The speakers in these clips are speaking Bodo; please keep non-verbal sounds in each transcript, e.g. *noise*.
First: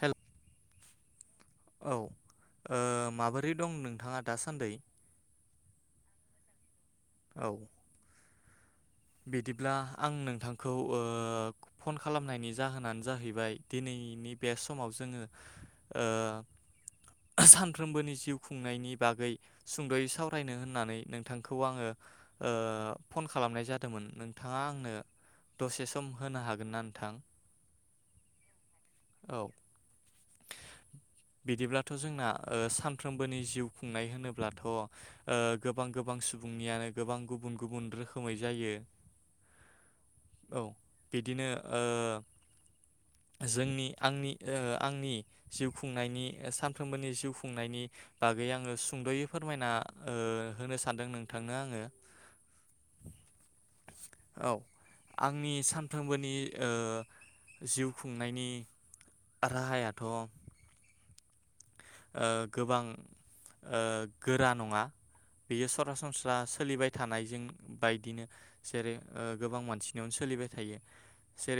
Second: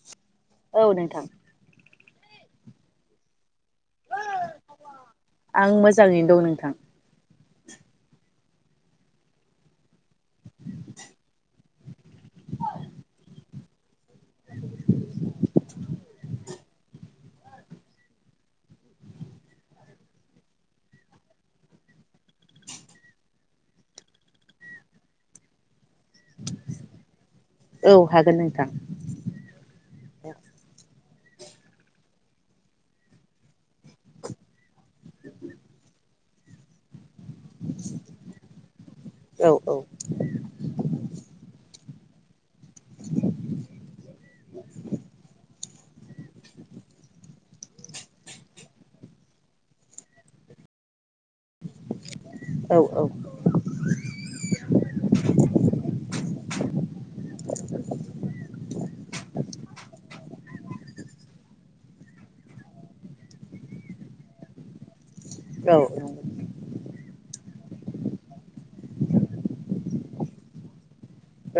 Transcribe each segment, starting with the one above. हेल' औ नोंथां। औ ओ माबो रै दं नोंथाङा दासादै। आं मोजाङैनो *inaudible* औ। बिदिब्ला आं नोंथांखौ ओ। फन खालामनायनि जाहोनानो जाहैबाय दिनैनि बे समाव जोङो ओ सानफ्रोमबोनि जिउ खुंनायनि बागै सुंद'यै सावरायनो होननानै नोंथांखौ आंङो ओ फन खालामनाय जाद दोंमोन नोंथाङा आंनो दसे सम होनो हागोन ना नोंथां। औ हागोन नोंथां। औ औ बिदिब्लाथ' जोंना ओ सानफ्रोमबोनि जिउ खुंनाय होनोब्लाथ' ओ गोबां गोबां सुबुंनियानो गोबां गुबुन गुबुन रोखोमै जायो औ बिदिनो ओ जोंनि नि ओ आंनि जिउ खुंनायनि ओ सानफ्रोमबोनि जिउ खुंनायनि बागै आङो सुंद'यै फोरमायना ओ होनो सानदों नोंथांनो आङो। औ औ औ आंनि सानफ्रोमबोनि ओ जिउ खुंनायनि राहायाथ' ओ गोबां ओ गोरा नङा बियो नंगौ सरासनस्रा सोलिबाय थानायजों बायदिनो जेरै ओ गोबां मानसिनियावनो सोलिबाय थायो।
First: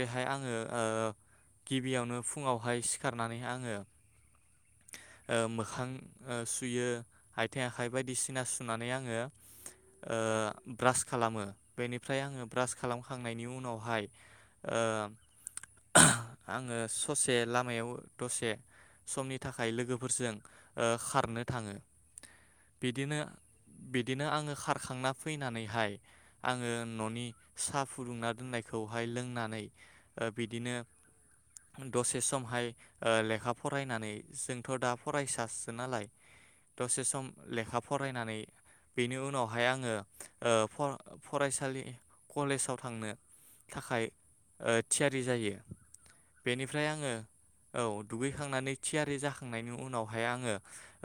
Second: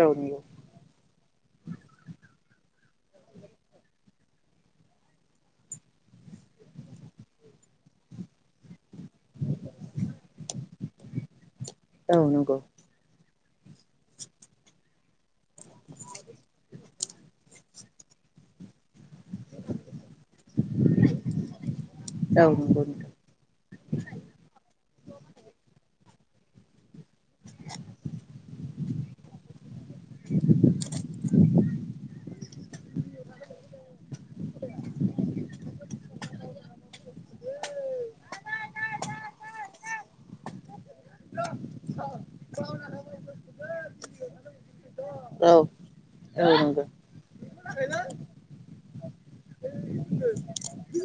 औ नंगौ आङो ओ गिबियावनो फुङावहाय सिखारनानै आङो। ओ मोखां ओ सुयो आथिं आखाइ बायदिसिना सुनानै आङो ओ ब्रास खालामो। बेनिफ्राय औ आङो नंगौ ब्रास खालामखांनायनि उनाव फाय ओ आङो ससे लामायाव दसे समनि थाखाय लोगोफोरजों ओ खारनो थाङो। औ नोंगौ नोंथां। बिदिनो बिदिनो आङो खारखांना फैनानैहाय आङो न'नि सा फुदुंना दोननायखौहाय लोंनानै ओ बिदिनो दसे समहाय ओ लेखा फरायनानै जोंथ' दा फरायसासो नालाय दसे सम लेखा फरायनानै बेनि उनावहाय आङो फराय फरायसालि कलेजाव थांनो थाखाय ओ थियारि औ जायो। औ नंगौ बेनिफ्राय आङो औ दुगैखांनानै थिया रि जाखांनायनि उनावहाय आङो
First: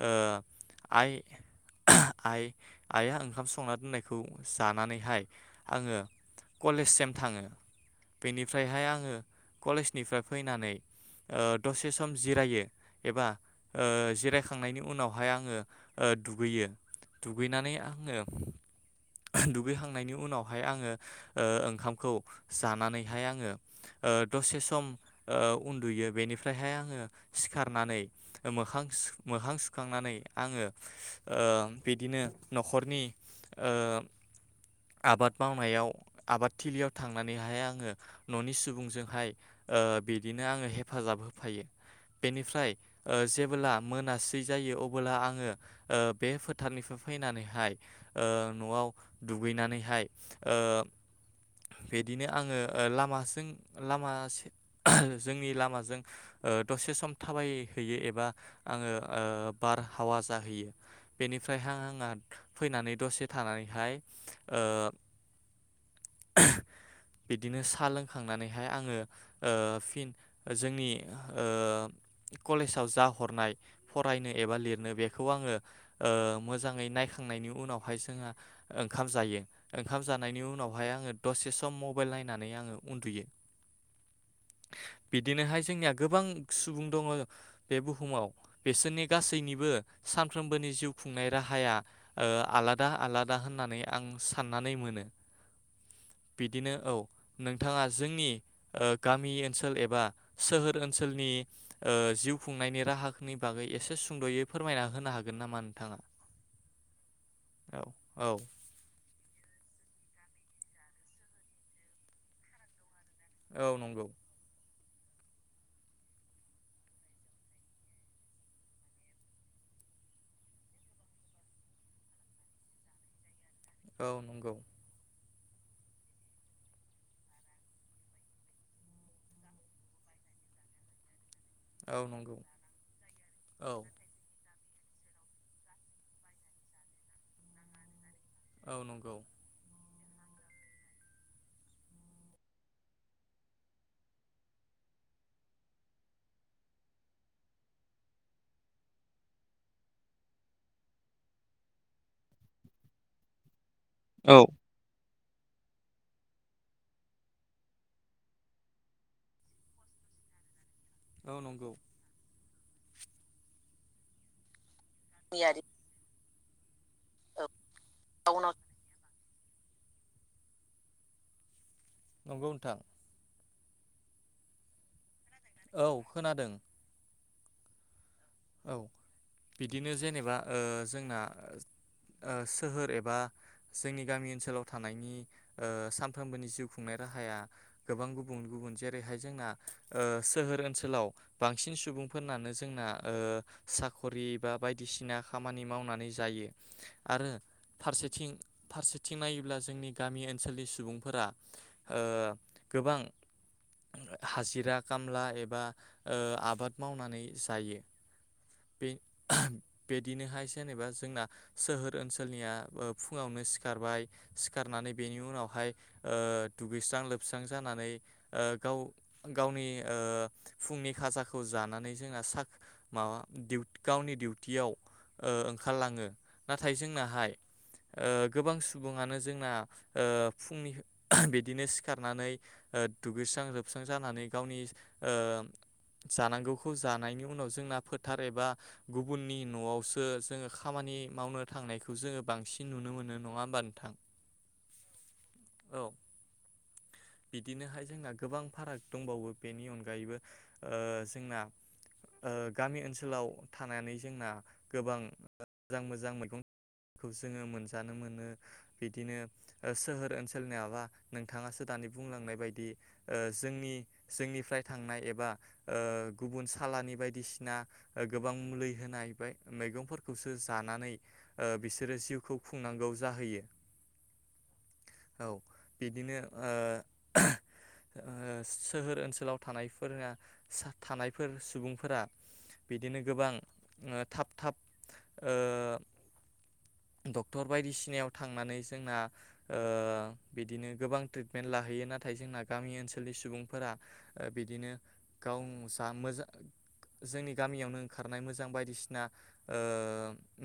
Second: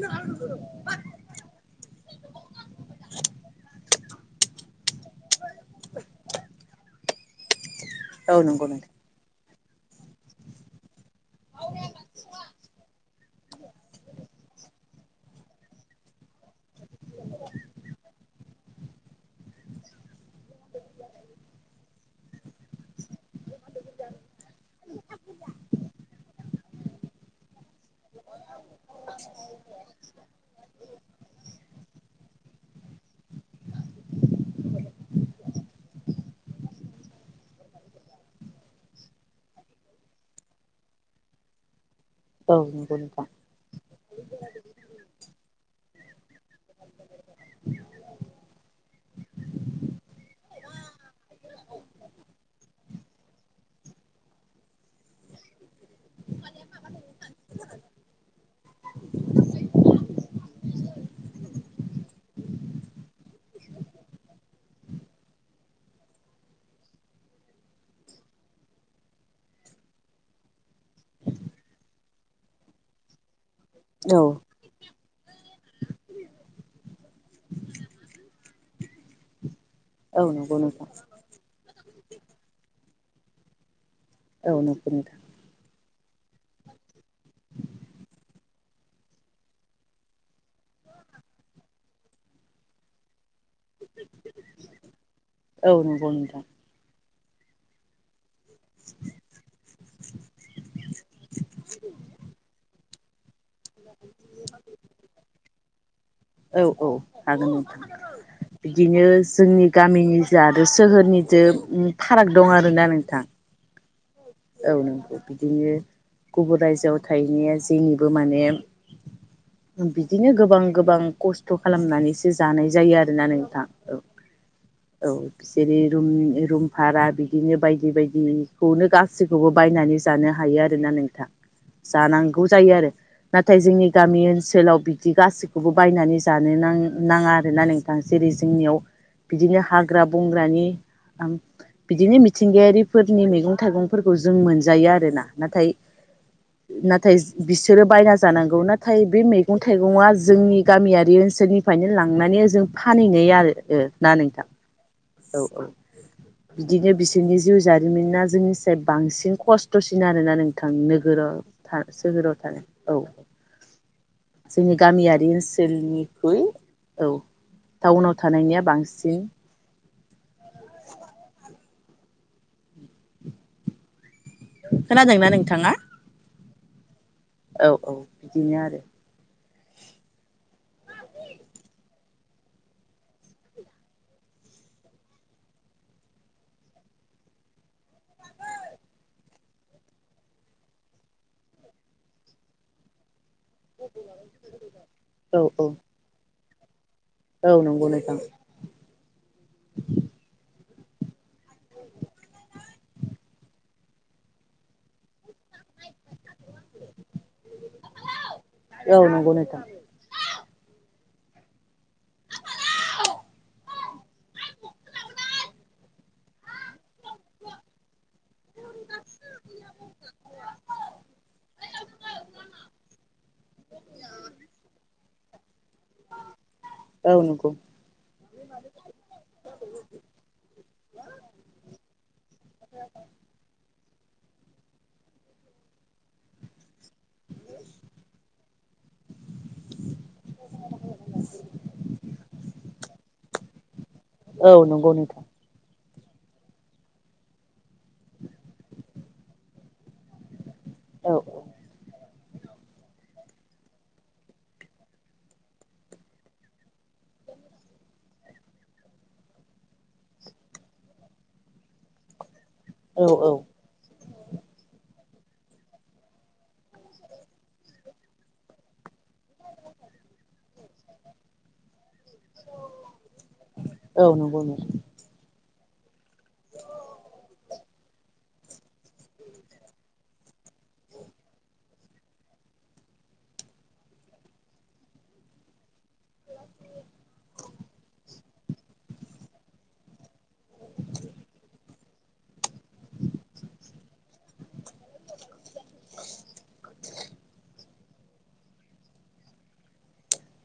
ओ आइ आइ आइआ ओंखाम संना दोननायखौ जानानैहाय आङो कलेजसिम थाङो। औ नंगौ नोंथां बेनिफ्रायहाय आङो कलेजनिफ्राय फैनानै ओ दसे सम जिरायो। एबा ओ जिरायखांनायनि उनावहाय आङो ओ दुगैयो दुगैनानै आङो दुगैखांनायनि उनावहाय आङो ओ ओंखामखौ जानानैहाय आङो ओ दसे सम ओ उन्दुयो बेनिफ्रायहाय आङो सिखारनानै मोखां सु मोखां सुखांनानै आङो ओ बिदिनो न'खरनि ओ आबाद मावनायाव आबादथिलियाव थांनानैहाय आङो न'नि सुबुंजोंहाय बिदिनो आङो हेफाजाब होफायो। औ बेनिफ्राय नंगौ ओ‌ नोंथां जेबोला मोनासै जायो अबोला आङो ओ बे फोथारनिफ्राय फैनानैहाय ओ न'आव दुगैनानैहाय ओ बिदिनो आङो ओ लामाजों लामा जोंनि लामाजों ओ दसे स सम थाबायहैयो एबा आङो ओ बारहावा जाहैयो बेनिफ्रायहाय आंहा फैनानै दसे थानानैहाय ओ बिदिनो साहा लोंखांनानैहाय आङो ओ फिन जोंनि ओ कलेजाव जा हरनाय औ फरायनो एबा लिरनो बे बेखौ आङो ओ मोजाङै नायखांनायनि उनावहाय जोंहा ओंखाम जायो ओंखाम औ जानायनि नंगौ उनावहाय नोंथां आङो दसे सम मब मबाइल नायनानै आङो उन्दुयो। औ नंगौ नोंथां बिदिनोहाय जोंनिया गोबां सुबुं दङ बे बुहुमाव बिसोरनि गासैनिबो सानफ्रोमबोनि जिउ खुंनाय राहाया ओ आलादा आलादा होननानै आं साननानै मोनो औ नंगौ नोंथां बिदिनो औ नोंथाङा जोंनि ओ गामि ओनसोल एबा सोहोर ओनसोलनि ओ जिउ खुंनायनि राहानि बागै एसे सुंदयै फोरमायना होनो हागोन नामा नोंथाङा? औ औ हागोन औ नोंथां औ बिदिनो जोंनि गामिनि जा आरो सोहोरनिजों फाराग दं आरोना नोंथां औ नंगौ औ नंगौ बिदिनो गुबुन रायजोआव थाहैनाया जेनिबो माने बिदिनो गोबां गोबां खस्थ खालामनानैसो जानाय जायो आरोना नोंथां औ नंगौ औ बिसोरो रुम रुम भारा बिदिनो बायदि बायदिखौनो गा सैखौबो बायनानै जानो हायो आरोना नोंथां औ नंगौ जानांगौ जायो आरो नाथाय औ जोंनि गामि ओनसोलाव बिदि गासैखौबो बायनानै जानो नां नाङा आरोना नोंथां जेरै जोंनियाव नंगौ बिदिनो हा ग्रा बंग्रानि बिदिनो मिथिंगायारिफोरनि मैगं थाइगं फोरखौ जों मोनजायो आरोना नाथाय नाथाय बिसोरो बायना जानांगौ नाथाय बे मैगं थाइगंआ जोंनि गामियारि ओनसोलनिफ्रायनो लांनानै ओजों फानहैनाय आरो ओ ना औ नोंथां औ औ बिदिनो बिसोरनि जिउ जारिमिना जोंनिसाय बांसिन खस्थ सिन आरोना नों थां नोगोराव नंगौ था सोहोराव थानाय औ जोंनि गामियारि ओनसोलनि है औ टाउनाव थानायनिया बांसिन *inaudible* नंगौ नोंथां खोनादों ना नों औ खोनादों औ औ बिदिनो औ आरो बिदिनो जेनेबा ओ जोंना ओ सोहोर एबा जोंनि गामि ओनसोलाव थानायनि ओ सानफ्रोमबोनि जिउ खुंनाय राहाया गोबां गुबुन गुबुन जेरैहाय जोंना ओ सोहोर ओनसोलाव बांसिन सुबुंफोरनानो जोंना ओ साक'रि बा बायदिसिना औ खामानि औ मावनानै जायो। आरो औ नंगौ नोंथां फारसेथिं फारसेथिं नायोब्ला जोंनि गामि ओनसोलनि सुबुंफोरा ओ गोबां हाजिरा खामला एबा आबाद ओ मावनानै जायो। औ नंगौ नोंथां बिदिनोहाय जेनेबा जोंना सोहोर ओनसोलनिया ओ फुङावनो सिखारबाय सिखारनानै बेनि उनावहाय ओ दुगैस स्रां लोबस्रां जानानै ओ गाव गावनि ओ फुंनि खाजाखौ जानानै जोंना साख माबा डिउ गावनि डिउटियाव ओ ओंखारलांङो नाथाय औ जोंनाहाय नंगौ गोबां सुबुंङानो जोंना ओ फुंनि बिदिनो सिखारनानै ओ दुगैस्रां लोबस्रां जानानै गावनि ओ‌ जानांगौ खौ जानायनि उनाव जोंना फोथार एबा गुबुननि न'आवसो जोङो खामानि मावनो थांनायखौ जोङो बांसिन नुनो मोनो नङा होमबा नों थां। औ नंगौ नोंथां। औ बिदिनोहाय जोंना गोबां फाराग दंबावो बेनि अनगायैबो ओ औ जोंना ओ ओनसोलाव थानानै जोंना गोबां मोजां मोजां मैगं जोङो मोनजानो मोनो बिदिनो सोहोर ओनसोलनियाबा नोंथाङासो दानि बुंलांनाय बायद दि ओ औ औ जोंनि जोंनिफ्राय थांनाय एबा ओ गुबुन सालानि बायदिसि ना गोबां मुलि होनाय फ्राय मैगंफोरखौसो जानानै ओ बिसोरो जिउखौ खुंनांगौ जाहैयो औ नंगौ नोंथां औ। बिदिनो ओ ओ स सोहोर ओनसोलाव थानायफोरा साह थानायफोर सुबुंफोरा बिदिनो गोबां ओ थाब थाब ओ डक्टर बायदिसिनायाव थांनानै जोंना ओ बिदिनो गोबां ट्रिटमेन्ट लाहैयो नाथाय जोंना गामि ओनसोलनि सुबुंफोरा ओ बिदिनो गाव जा मोजां जोंनि गामियावनो ओंखारनाय मोजां बायदिसिना ओ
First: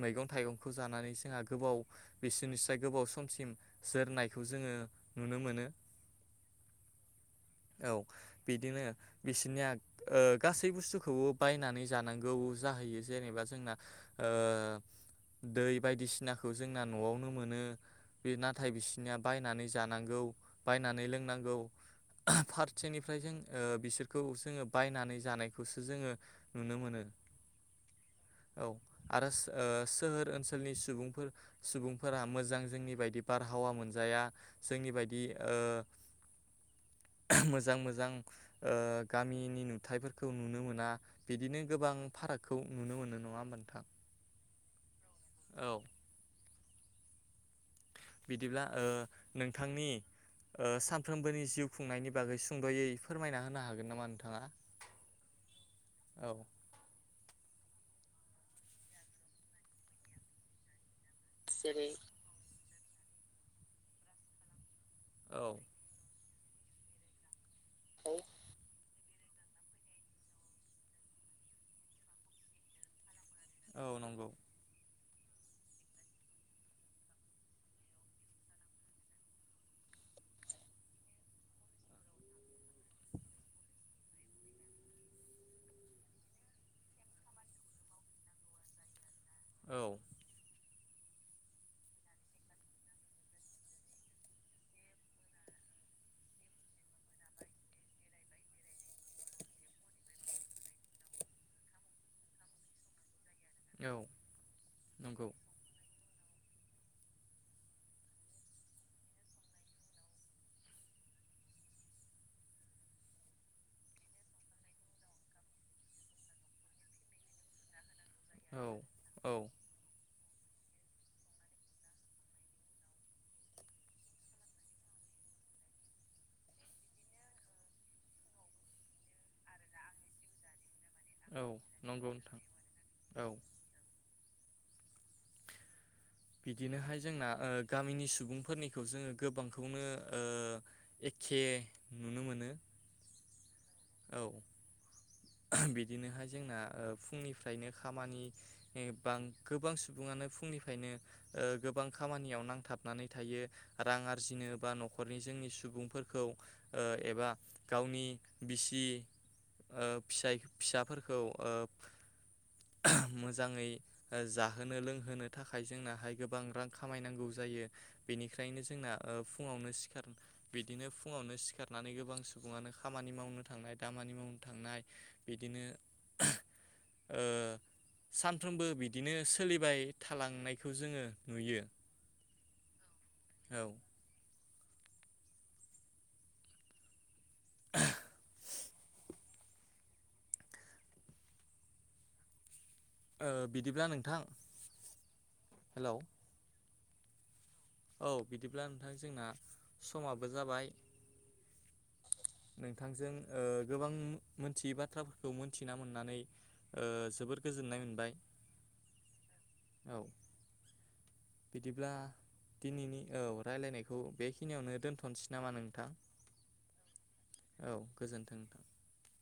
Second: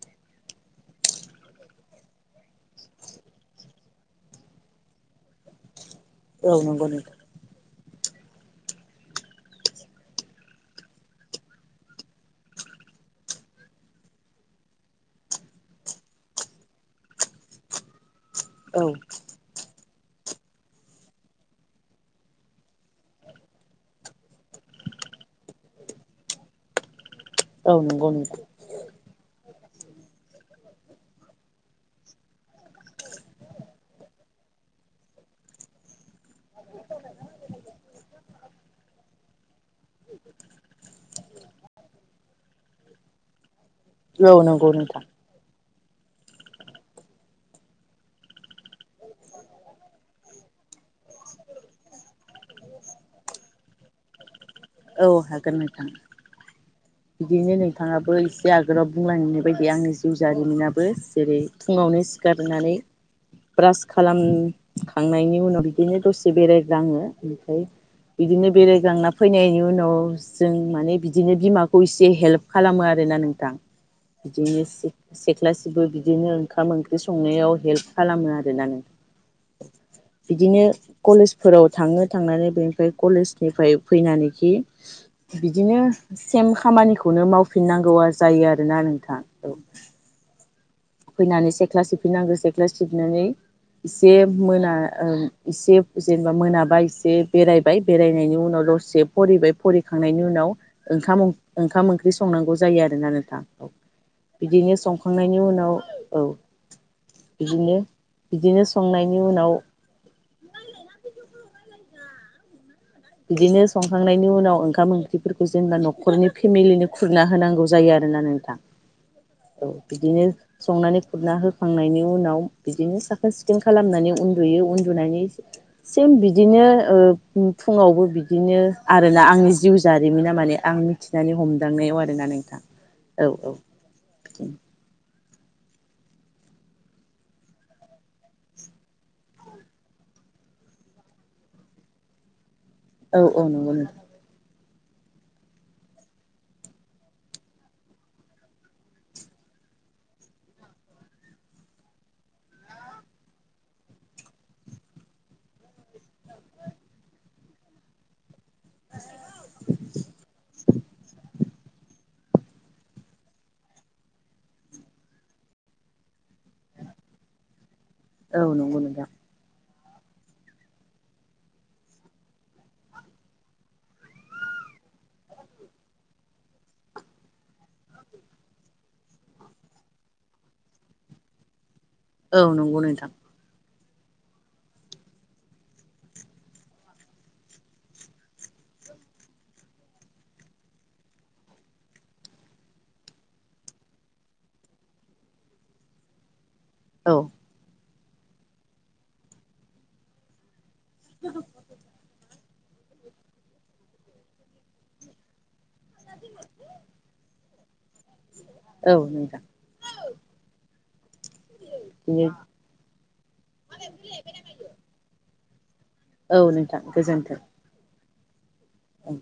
मैगं थाइगंखौ जानानै जोंहा गोबाव बिसोरनिसाय गोबाव समसिम जोरनायखौ जोङो नुनो मोनो। औ नंगौ नोंथां। औ बिदिनो बिसोनिया ओ गासै बुस्थु खौबो बायनानै जानांगौ जाहैयो जेनेबा जोंना ओ दै बायदिसिनाखौ जोंना न'आवनो मोनो। बे नाथाय औ बिसिनिया बायनानै जा जानांगौ बायनानै लोंनांगौ *unintelligible* फारसेनिफ्राय जों ओ बिसोरखौ जोङो बायनानै जानायखौ जोङो नुनो मोनो। औ नंगौ नोंथां औ आरो ओ सोहोर ओनसोलनि सुबुंफोर सुबुंफोरा मोजां जोंनि बायदि बारहावा मोनजाया जोंनि बायदि ओ मोजां मोजां ओ गामिनि नुथाइफोरखौ नुनो मोन आ बिदिनो गोबां फारागखौ नुनो मोनो नङा होमबा नोंथां? औ नंगौ नोंथां। औ बिदिब्ला ओ नोंथांनि ओ सानफ्रोमबोनि जिउ खुंनायनि बागै सुंद'यै फोरमायना होनो हागोन नामा नोंथाङा? औ हागोन नोंथां। औ बिदिनो नोंथाङाबो एसे आगोलाव बुंलायांनाय बायदि आंनि जिउ जारिमिनाबो। जेरै फुङावनो सिखारनानै ब्रास खालाम खांनायनि औ उनाव बिदिनो दसे बेरायगग्लांङो ओमफ्राय बिदिनो बेरायग्लांना फैनायनि उनाव जों माने बिदिनो बिमा खौ इसे हेल्प खालामो आरोना नों थां औ नंगौ बिदि *unintelligible* सिख्लासेबो बिदिनो ओंखाम ओंख्रि संनायाव हेल्प खालामो आरोना नों बिदिनो कलेजफोराव थाङो थांनानै बेनिफ्राय कलेजनिफ्राय फैनानैखि बिदिनो। सेम खामानिखौनो मावफिननांगौआ जायो आरोना नोंथां। औ फैनानै सेख्ला सिबफैनांगौ सेख्ला सिबनानै इसे मोना ओ इसे जेनेबा मोनाबा इसे बेरायबाय बेरायनायनि उनाव दसे फरिबाय फरिखांनायनि उनाव ओंखाम ओं ओंखाम ओंख्रि संनांगौ जायो आरोना नोंथां। औ बिदिनो नंगौ संखांनायनि उनाव। औ बिदिनो बिदिनो संनायनि उनाव *unintelligible* बिदिनो संखांनायनि उनाव ओंखाम ओंख्रिफोरखौ जेनेबा न'खरनि फेमिलिनो खुरना होनांगौ जायो। आरोना नोंथां औ औ बिदिनो संनानै खुरना होखांनायनि उनाव बिदिनो साखोन सिखोन खालामनानै उन्दुयो उन्दुनानै सेम बिदिनो ओ उम फुङावबो बिदिनो आरो ला आंनि जिउ जारिमिना माने आं मिथिनानै औ हमदांनायाव नंगौ आरोना नोंथां औ औ बिदिनोहाय जोंना ओ गामिनि सुबुंफोरनिखौ जोङो गोबांखौनो ओ एखे नुनो मोनो। औ औ नंगौ नोंथां औ बिदिनोहाय जोंना ओ फुंनिफ्रायनो खामानि‌ ए बां गोबां सुबुङानो फुंनिफ्रायनो ओ गोबां खामानियाव नांथाबनानै थायो रां आरजिनो बा नखरनि जोंनि सुबुंफोरखौ ओ एबा गावनि बिसि ओ फिसाफोरखौ ओ *unintelligible* मोजाङै जाहोनो लोंहोनो थाखाय जोंनाहाय गोबां रां खामायनांगौ जायो। औ बेनिखायनो नंगौ जोंना नोंथां ओ फुङावनो सि खार बिदिनो फुङावनो सिखारनानै गोबां सुबुङानो खामानि मावनो थांनाय दामानि मावनो थांनाय बिदिनो ओ सानफ्रोमबो बिदिनो सोलिबाय थालांनायखौ जोङो नुयो। औ नंगौ नोंथां। औ ओ बिदिब्ला नोंथां हेलौ औ औ बिदिब्ला नोंथां जोंना समाबो जाबाय। *inaudible* नोंथांजों ओ गोबां मोनथियै बाथ्राफोरखौ मोन थिना मोननानै ओ जोबोर गोजोननाय मोनबाय औ नोंथां औ। बिदिब्ला दिनैनि औ रायलायनायखौ बेखिनियावनो दोन्थ'नो सै नामा नोंथां औ नोंथां गोजोन्थों। औ गोजोन्थों नोंथां। औ।